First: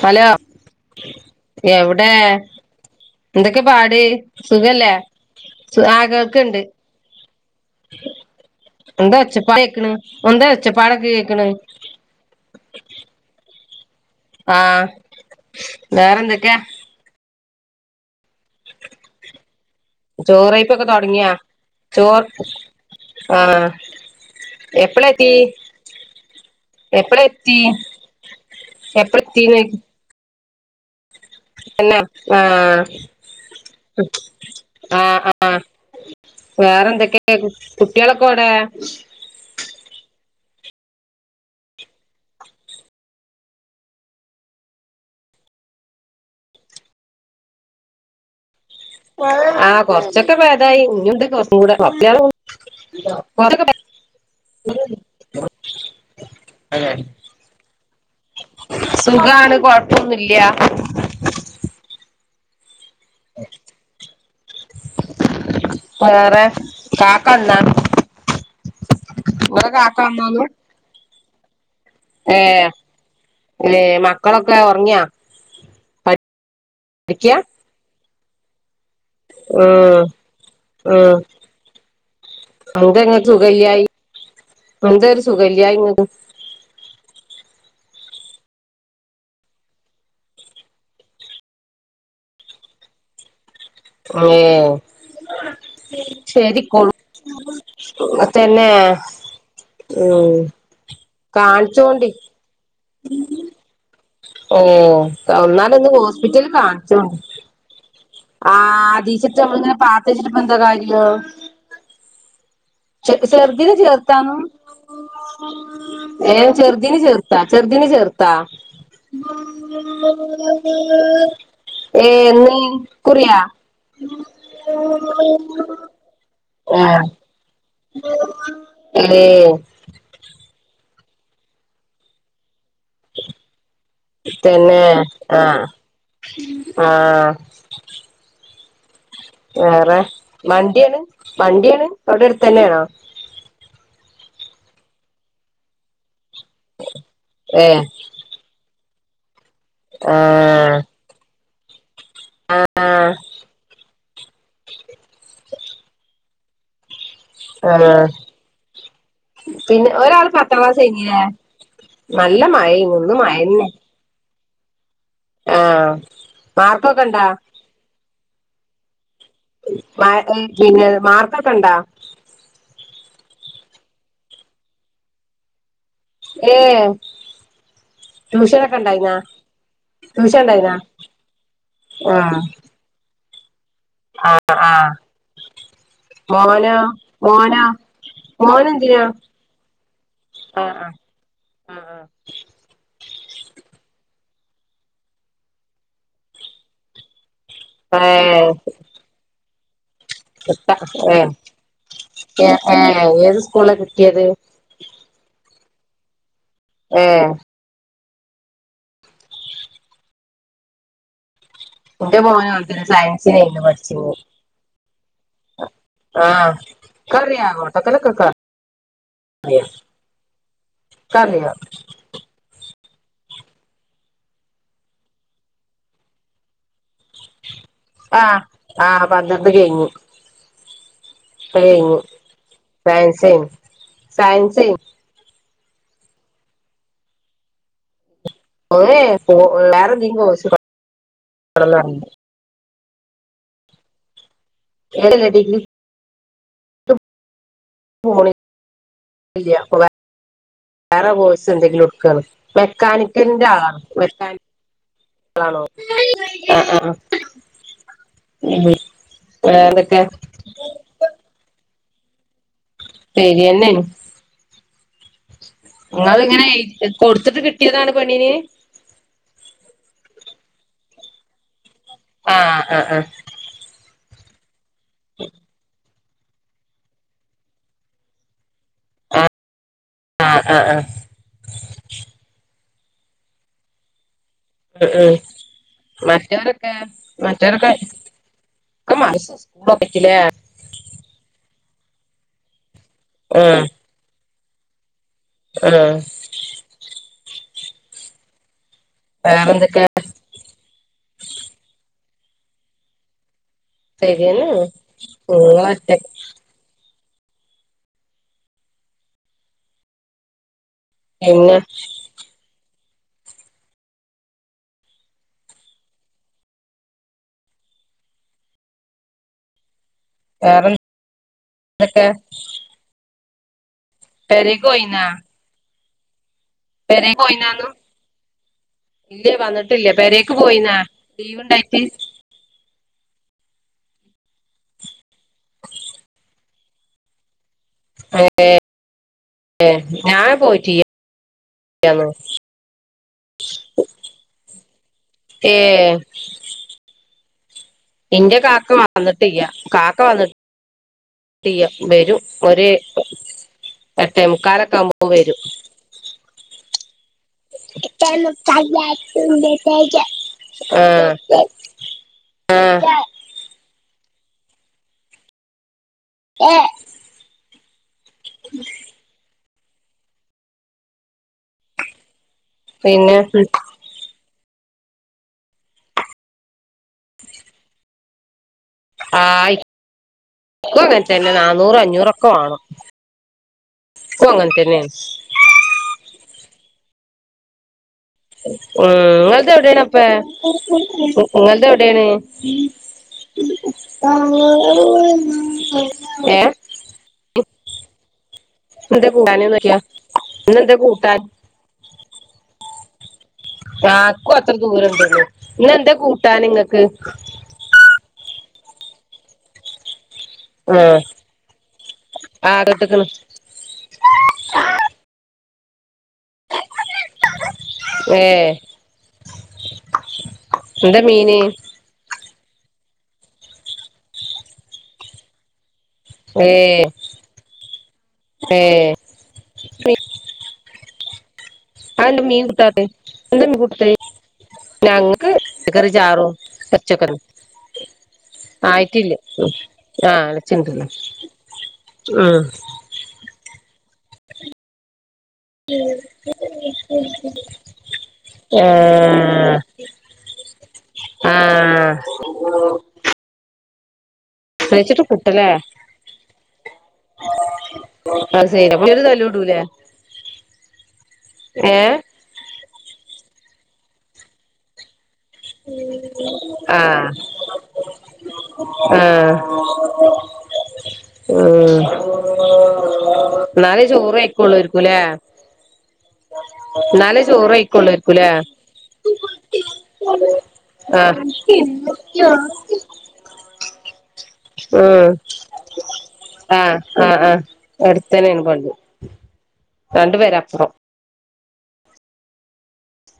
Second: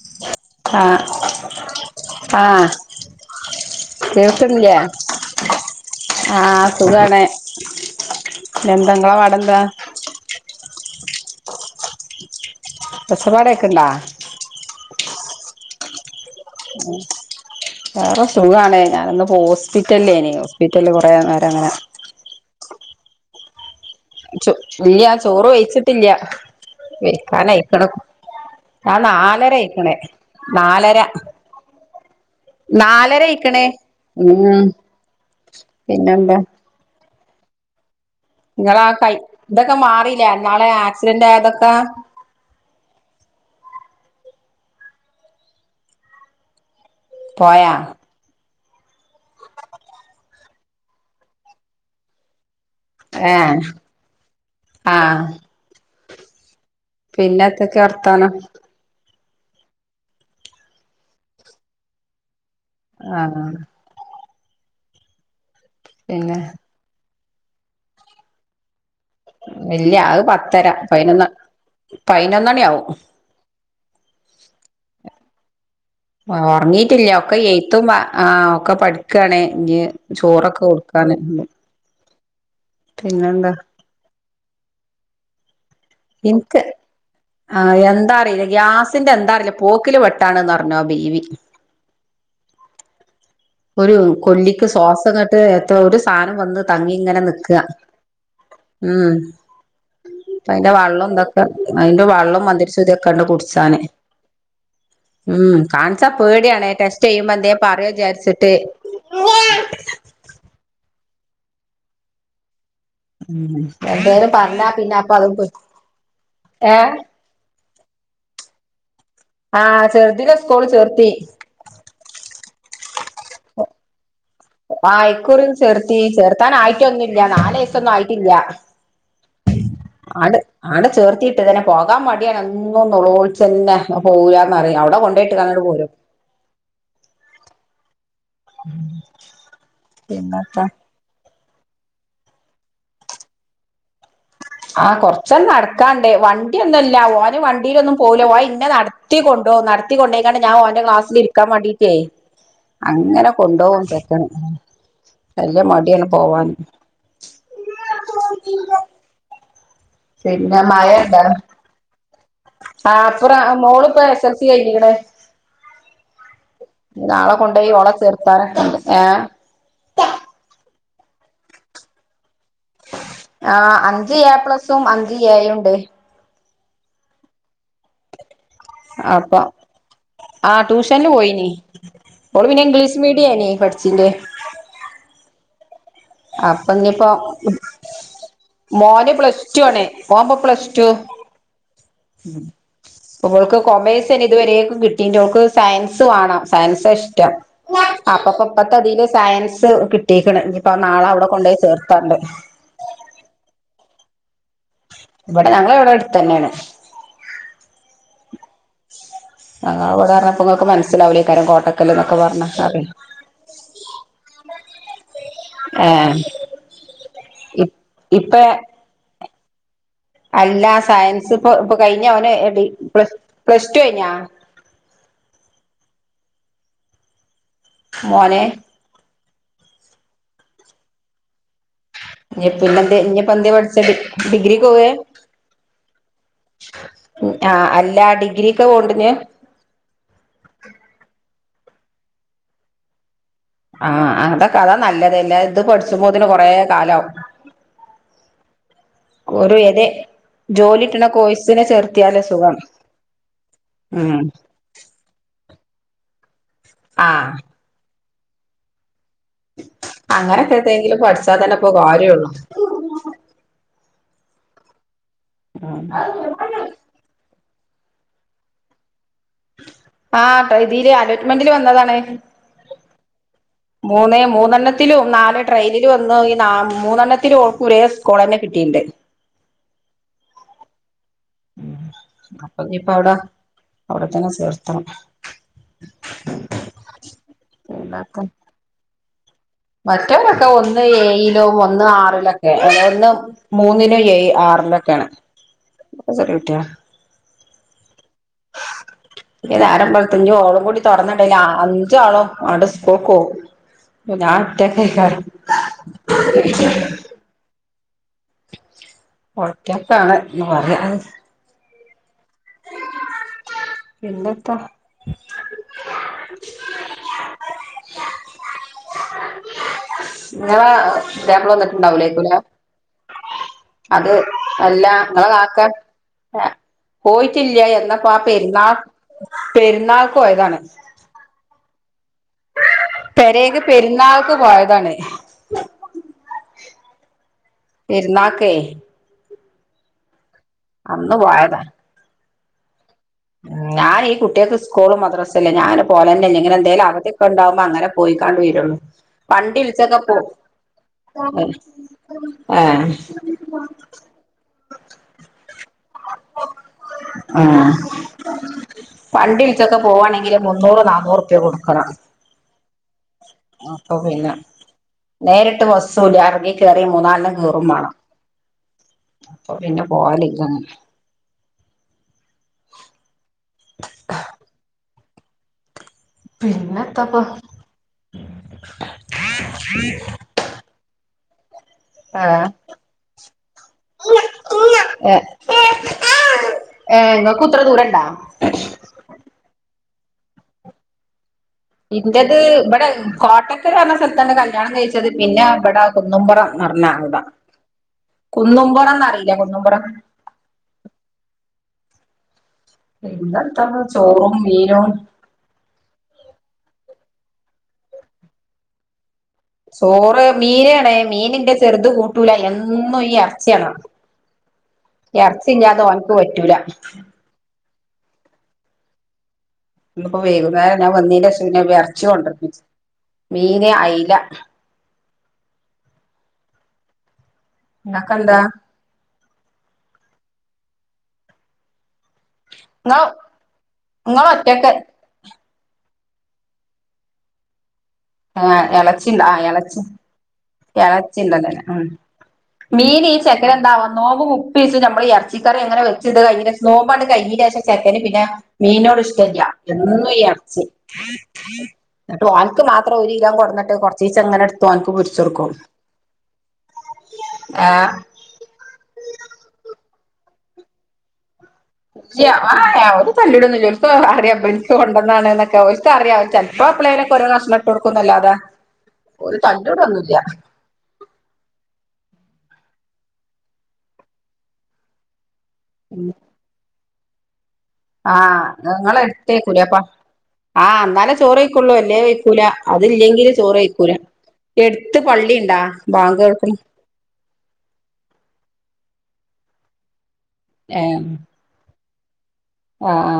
Hello ആഹ് എവ്ടെ? ആഹ് എന്തൊക്കെ പാട് കേൾക്ക്ണില്ലേ സുഖല്ലേ സു ആ കേൾക്ക്ണ്ട്. ആഹ് സുഖാണ് ഇങ്ങളെ എന്താ പാടെന്താ ഒച്ചപ്പാട് കേക്കണ്‌, എന്താ ഒച്ചപ്പാടൊക്കെ കേക്കണ് ക്കണ്ടാ ആ വേറെന്തൊക്കെയാ വേറെ സുഖാണേ ഞാനൊന്ന് ഹോസ് ഹോസ്പിറ്റൽ ഏനി ചോറയ്പ്പൊക്കെ ഹോസ്പിറ്റല് കൊറേ തുടങ്ങിയാ നേരം അങ്ങനെ ചോർ ആ ചു എപ്പള ഇല്ല്യ എത്തി ചോറ് വെയ്ച്ചിട്ടില്ല്യ. എപ്പള എത്തി വെയ്ക്കാനായിക്ക്ണ്. ആ എപ്പള നാലര എത്തീന്ന് അയിക്ക്ണേ നാലര എന്നാ ആ നാലരയിക്ക്ണ് ഉം ആ ആ പിന്നെന്താ വേറെ എന്തൊക്കെയാ [unintelligible] നിങ്ങളാ കൈ ഇതൊക്കെ മാറില്ലേ ഇന്നാള് ആ ആക്സിഡന്റ് ആയതൊക്ക പോയാ ആ കൊർച്ചൊക്കെ ഭേദായി ഇനിയുണ്ട് കൊറച്ചും കൂടെ കൊറച്ചു നാളു ഏ ആ പിന്നെത്തൊക്കെ വർത്താനം. സുഖാണ് കൊഴപ്പൊന്നുല്ല്യ. ആഹ്. പിന്നെ വേറെ കാക്കന്ന. ഇല്ല അത് പത്തര പതിനൊന്ന് പതിനൊന്നണി ആവും. ല്ലെ മക്കളൊക്കെ ഉറങ്ങിയാ. ഒ ഓർങ്ങീട്ടില്ല പഠിക്കാ ഒക്കെ എയ്ത്തും വാ ഒക്കെ പഠിക്കാണ് ഇനി ഉം ചോറൊക്കെ കൊടുക്കാൻ. എന്തങ്ങെ സുഖല്യായി എന്ത ഒരു സുഖല്യായി ഇങ്ങ എനിക്ക് ആ എന്താ അറിയില്ല ഗ്യാസിന്റെ എന്താ അറിയില്ല പോക്കില് വെട്ടാണ്ന്നറിഞ് ആ ബീവി. ഒരു ഏ കൊല്ലിക്ക് ശ്വാസങ്ങട്ട് എതോ ഒരു സാനം വന്ന് തങ്ങി ഇങ്ങനെ നിക്കുവ. അതന്നെ ഉം. എന്തൊക്കെ അതിന്റെ കാണിച്ചോണ്ടി വെള്ളം മന്തരിച്ചുതിക്കൊണ്ട് കുടിച്ചാന്. ഓ ഉം ഒന്നാലൊന്ന് കാൺച ഹോസ്പിറ്റലിൽ പേടിയാണ് ടെസ്റ്റ് ചെയ്യുമ്പോ എന്തെ പറ ആഹ അതീച്ചിട്ട്മ്മൾ ഇങ്ങനെ പാത്തച്ചിട്ട് ഇപ്പ എന്താ കാര്യോ? ഉം ചെറുതിനെ എന്തേലും ചേർത്തന്നു പറഞ്ഞാ പിന്നെ അപ്പൊ അത് ഏ ഏഹ് ചെറുദീന് ചേർത്താ? ചെറുതിന ചേർത്താ? ആഹ ചെറുതിനെ സ്കൂള് ചേർത്തി. കുറിയ. ആ ഇക്കുറിം ചേർത്തി ചേർത്താൻ ആഹ് ആയിട്ടൊന്നുല്ല നാല ന്നു ആയിട്ടില്ല ഏ ആ ആടെ ചേർത്തിട്ട് ഇതിനെ പോകാൻ മടിയാണ്. ഒന്നളോച്ചന്നെ ഞാൻ പോവൂലനറിം തന്നെ അവിടെ കൊണ്ടോയിട്ട് ങ്ങാണ്ടങ്ങട്ട് ആഹ് പോരും. ആഹ്. ഉം വേറെ വണ്ടിയാണ് വണ്ടിയാണ് അവിടെ അടുത്തന്നെണോ? ആഹ കൊറച്ചങ് നടക്കാണ്ടേ വണ്ടി ഒന്നുംല്ല ഓൻ ഏ വണ്ടീയിലൊന്നും പോല ഓൻ ഇന്നെ നടത്തികൊണ്ട് ഓ നടത്തികൊണ്ടേയ്ങ്ങാണ്ട് ഞൻ ആഹ് ഓന്റെ ക്ലാസിൽ ഇരിക്കാൻ വാണ്ടി. ആഹ് അങ്ങനെ കൊണ്ടുപോകും പെക്കണം നല്ല മടിണ്. പോവാൻ. ആഹ [inaudible] പിന്നെ ഒരാൾ പത്താം പിന്നെ ക്ലാസ് ഏയ്ഞ്ഞിലെ മഴണ്ടോ നല്ല മഴ ന്ന് മഴന്നെ. ടെ ആഹ് മാർക്കൊക്കെ ഇണ്ടാ നാളെ കൊണ്ടോയി ഓള ചേർത്താനക്കെ ണ്ട്. പിന്നെ മാർക്കൊക്കെണ്ടാ. ആ അഞ്ച് എ പ്ലസും അഞ്ച് എയും ഉണ്ട്. ഏ. ട്യൂഷനൊക്കെ ഇണ്ടായിനാ അപ്പ ട്യൂഷൻ ആ ഇണ്ടായിനാ ട്യൂഷനിൽ പോയിനി ആഹ് ഓൾ പിന്നെ ഇംഗ്ലീഷ് മീ ട്ട [inaudible] ആഹ് ആഹ് മോനോ അപ്പൊഞ്ഞിപ്പോ മോനോ മോനെന്തിനാ മോനെ പ്ലസ് ട്ടു ആണേ മോപ്പൊ പ്ലസ് ആഹ് ട്ടു. ആഹ് ആഹ് ആഹ് ഉം ഇവൾക്ക് കൊമേഴ്സ് തന്നെ ഇതുവരെയൊക്കെ കിട്ടീ് അവൾക്ക് സയൻസ് വ കാണാം സയൻസ് ഇഷ്ടം അപ്പൊപ്പൊ പ്പത്ത തില് സയൻസ് കി എട്ട ഏ ഏ ഏത് സ്കൂള കിട്ടിയത് [unintelligible] [inaudible] ഇവിടെ ഞങ്ങള് ഇവിടെ അടുതെന്നെണ്. ഏഹ് അ അവിടെ പറഞ്ഞപ്പോ നിങ്ങക്ക് മനസ്സിലാവില്ലൈക്കാരം കോ ന്റെ മോന് അവിടെന്നെ സയൻസേനിന്ന് പഠിചീന്നെ ഏഹ് ആഹ് ക്കറിയാ ഇ കോട്ടക്കല്ലൊക്കെ ക്ക് ഇപ്പ അറി യെസ് അല്ല സയൻസ് ഇപ്പൊ ഇപ്പൊ കഴിഞ്ഞ അവന് പ്ല പ്ലസ്ടു കഴിഞ്ഞാ ആഹ് മോനെ ആഹ് പന്ത്രണ്ട് കഴിഞ്ഞ് പ്പ കഴിഞ്ഞ് നി പിന്നെ എന്തേ ഇനി ഇപ്പ എന്തെയ പഠിച്ച ഡി സയൻസേനു ഡിഗ്രിക്കോവേ ആഹ് അല്ലാ ഡി ഓനെ വേറെന്തെങ്കി കോഴ്സ് പ പഠിക്കൊന്നറിയില്ല ആഹ് അതാ കഥ നല്ലത് ഇല്ലല്ല അല്ലാ ഇത് ഡിഗ്രിക്ക് പഠിച്ചുമ്പോത്തിന് കൊറേ കാലാവും പോളി കോരു എതെ വേറെ കോഴ്സ് എന്തെങ്കിലും ഇട്ക്കാണ് സുഖം മെക്കാനിക്കിന്റെ ആളാ ഉം മെക്കാനി ആണോ ആഹ് ആഹ് ആ ഉം വേറെന്തൊക്കെ അങ്ങനെക്കത്തെ എതെങ്കിലും പഠിച്ചാ തന്നെ പോ കാര്യൊള്ളു ശരിയെന്നേണ് നിങ്ങളിങ്ങനെ കൊടുത്തിട്ട് കിട്ടിയതാണ് പെണ്ണിന് ആ പതിൽ അലോട്ട്മെന്റിൽ വന്നതാണ് ആഹ് ആഹ് ആഹ് മൂന്നേ മൂന്നെണത്തിലും നാല് ട്രെയില് ഈ വന്നോ ഈ ന മൂന്നെണ്ണത്തിൽ ഓൾക്ക് ഒരേ സ്കുള് തന്നെ കിട്ടിയിണ്ട് ആഹ് ആ ആ ഇപ്പ അവിടെ അവിടെത്തന്നെ ഉം ഉം മറ്റോരൊക്കെ മറ്റോരൊക്കെ എന്താക്ക [unintelligible] മറ്റവരൊക്കെ ഒന്ന് ഏഴിലും ഒന്ന് ആറിലോക്കെയാ അ ന്നും ഉം മൂന്നിനും ഏ ആറിലൊക്കെയാണ് ഉം ഇഞ്ഞ് വേറെന്തൊക്കെ നേരമ്പള്ത്ത് ഇഞ്ഞ് ഓളും കൂടി തുറന്നടേല് അഞ്ചാളും അട് സ്കുക്കോകും ഞാ ശരിയെന്നെ ഒറ്റക്ക് എയ്ക്കാരം നിങ്ങളൊറ്റ ഒറ്റക്കാണ് എന്ന് പറയാ [inaudible] പിന്നെത്താ [inaudible] നിങ്ങളെ പുതിയാപ്പള വേറെ എന്തൊക്കെ വന്നിട്ടുണ്ടാവുലേക്കും ലേ അത് പെരേക്ക് അല്ല പോയിന്നാ നിങ്ങള കാക്കാ ഏ പെരേക്ക് പോയിട്ടില്ല പോയിന്നാന്നു എന്നാപാ പെരുന്നാൾ ഇല്ലേ വന്നിട്ടില്ലേ പെരുന്നാൾക്ക് പെരേക്ക് പോയതാണ് പോയിന്നാ ലീവ് ഉണ്ടായിട്ട് പെരേക്ക് പെരുന്നാൾക്ക് പോയതാണ് പെരുന്നക്കേ ഏ ഞാൻ പോയിട്ടിയ [inaudible] ഞാ ഈ കുട്യക്ക് സ്കൂള് മദ്രാസല്ലേ ഞാന് പോലെന്നെല്ല ഇങ്ങനെ എന്തോലും അവധിയൊക്കെ ഉണ്ടാവോ എന്റെ കാക്ക വന്നിട്ടിയ്യ കാക്ക വിളിച്ചൊക്കെ പോ വന്നി ട്ടിയ്യ വരും ഒര് ഏഹ് എട്ടേമുക്കാൽ ഒക്കെ ആകുമ്പോ വരും [inaudible] ആഹ് വണ്ടി വിൾച്ചൊക്കെ പോവാണെങ്കില് മുന്നൂറ് നന്നൂറുപ്യൊക്കെ കൊടുക്കണം ആഹ അപ്പൊ പിന്നെ നേരിട്ട് പോസ് സോ ബാങ്കി കയറി മൂന്നാലെണ്ണം കീറും വേണം അപ്പൊ പിന്നെ പോവലിങ്കങ്ങെ പിന്നെ [inaudible] പിന്നെത്തപ്പൊ ആ ഇക്കോ അങ്ങനെ തന്നെ നാ നുറും അഞ്ഞൂറക്കെ ആഹ് വേണം ഇക്കു അങ്ങനെ തന്നെയാണ് ഏ നിങ്ങൾക്ക്ത്ര ദൂരണ്ടാ ഉം ങ്ങൾത് എവിടൊണ് അപ്പ നിങ്ങളത് എവിടെയാണ് ഇന്റത് ഇബടെ കോട്ടക്കൽ ന്ന് പറഞ്ഞ സ്ഥലത്ത് കല്യാണം കഴിച്ചത് പിന്നെ ഇവിടെ കുന്നോ ഏ പറഞ്ഞാ അത ഇന്ന് എന്താ കൂട്ടാനന്ന് പറയാ ഇ ന്ന് എന്താ കൂട്ടാൻ പിന്നെത്താ ആക്കും ചോറും അത്ര മീനും ദൂരണ്ട ഇന്നെന്താ കൂട്ടാൻ ങ്ങക്ക് ചോറ് ആ മീനാണ് മീനിന്റെ ചെറുത് കൂട്ടൂല ആ എന്നും കേട്ട്ക്ക്ണ് ഈ അർച്ചിവേണം ഇറച്ചി ഇല്ലാതെ ഓൻക്ക് പറ്റൂല ഏ... ഇന്നി പ്പോ വൈകുന്നേരം ഞാൻ വ എന്താ ന്നീന്റെ മീന് ശേഷം ഇറച്ചി കൊണ്ടിരിപ്പിച്ചു മീന അയില ഏ ഇങ്ങക്കെന്താ ഏ അതെന്റെ മീൻ കൂട്ടാത്തെ ഇങ്ങള് എന്താ മീൻ കൊടുത്ത ഇങ്ങള് ഒറ്റക്ക് ഞങ്ങക്ക് പച്ചക്കറി ചാറും പച്ചക്കറി ആ ഇളച്ചി ആയിട്ടില്ല ആ ഇളച്ചി ആഹ് അടച്ചിണ്ടല്ലോ ഇളച്ചിണ്ടല്ലോ ഉം മീന് ഈ ചെക്കന് എന്താവോ നോമ്പ് മുപ്പി ദിവസം നമ്മളി ഇറച്ചി ഇറച്ചിക്കറി അങ്ങനെ വച്ചത്ശേഷം നോമ്പ് കഴിഞ്ഞി ശേഷംചക്കന് പിന്നെ മീനോട് ഇഷ്ടമില്ല ആഹ് എന്നും ആഹ് ഓനൻ ക്ക് മാത്രം ഒരു കിലോ കൊടുന്നിട്ട് കൊറ ചിച്ചേ ങ്ങനെടുത്തു ഓൻക്ക് പൊരിച്ചു കൊടുക്കും ഏഹ് ആ ശരി പി ഒരു തല്ല് കൂടുലെ ഇല്ല ഓല് തല്ലിടൊന്നില്ല ഓല്ക്ക് അറിയ ബൻക്ക് കൊണ്ട എന്നൊക്കെ ഒല്ക് അറിയ ചെല്പ്പോ എപ്പളെ ആഹ് കിലും ഒരേ കഷ്ണംഇട്ട് കൊടുക്കും ന്നല്ലാതാ ഓല് തല്ല് കുടുന്നുല്ല ഉ എന്നാലേ ചോറ് ആയിക്കുള്ളൂരിക്കുംല്ലേ ഉ നാലെ ചോറ് ആയി ആ ഞങ്ങള എടുത്തേക്കൂല അപ്പ ആഎന്നാലേ ഉം ചോറ്ക്കുള്ളു എല്ലേ വെയിക്കൂല അതില്ലെങ്കില് ചോറ് വെയിക്കൂല അ കേൾക്കണ ആ ആ അടുത്തന്നെ പള്ളി പേരപ്പുറം എം ആ ആ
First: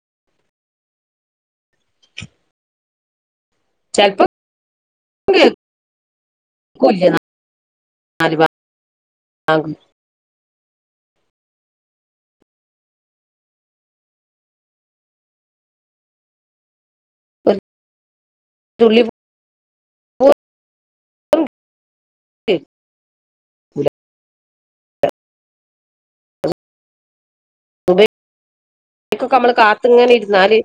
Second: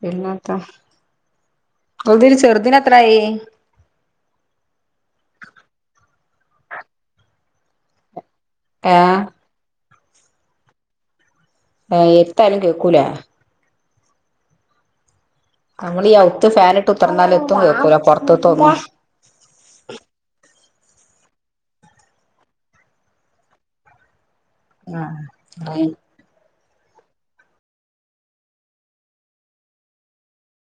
പിന്നെന്താ ചെലപ്പോ കൊല്ലി ഏഹ് [unintelligible] ആ എരുത്താലും കേക്കൂല നമ്മള് ഔത്ത് ഫാൻ ഇട്ട്ത്രറന്നാല ഒരു എത്തും കേൾക്കൂല പുറത്ത്തന്നും തുള്ളി [unintelligible] ആഹ് [unintelligible] [unintelligible] അയ്ക്കൊകമ്മള് കാത്ത്ങ്ങനെ ഇര്ന്നാല്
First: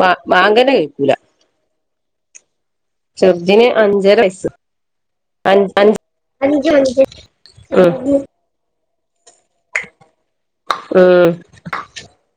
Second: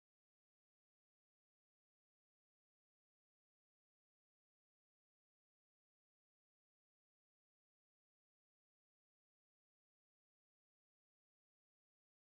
ബാ ബാങ്ക്ന്നെ കേക്കൂല. ചെർതിന്ന് അഞ്ചര വയസ്. അൻ അൻ ഉം ഉം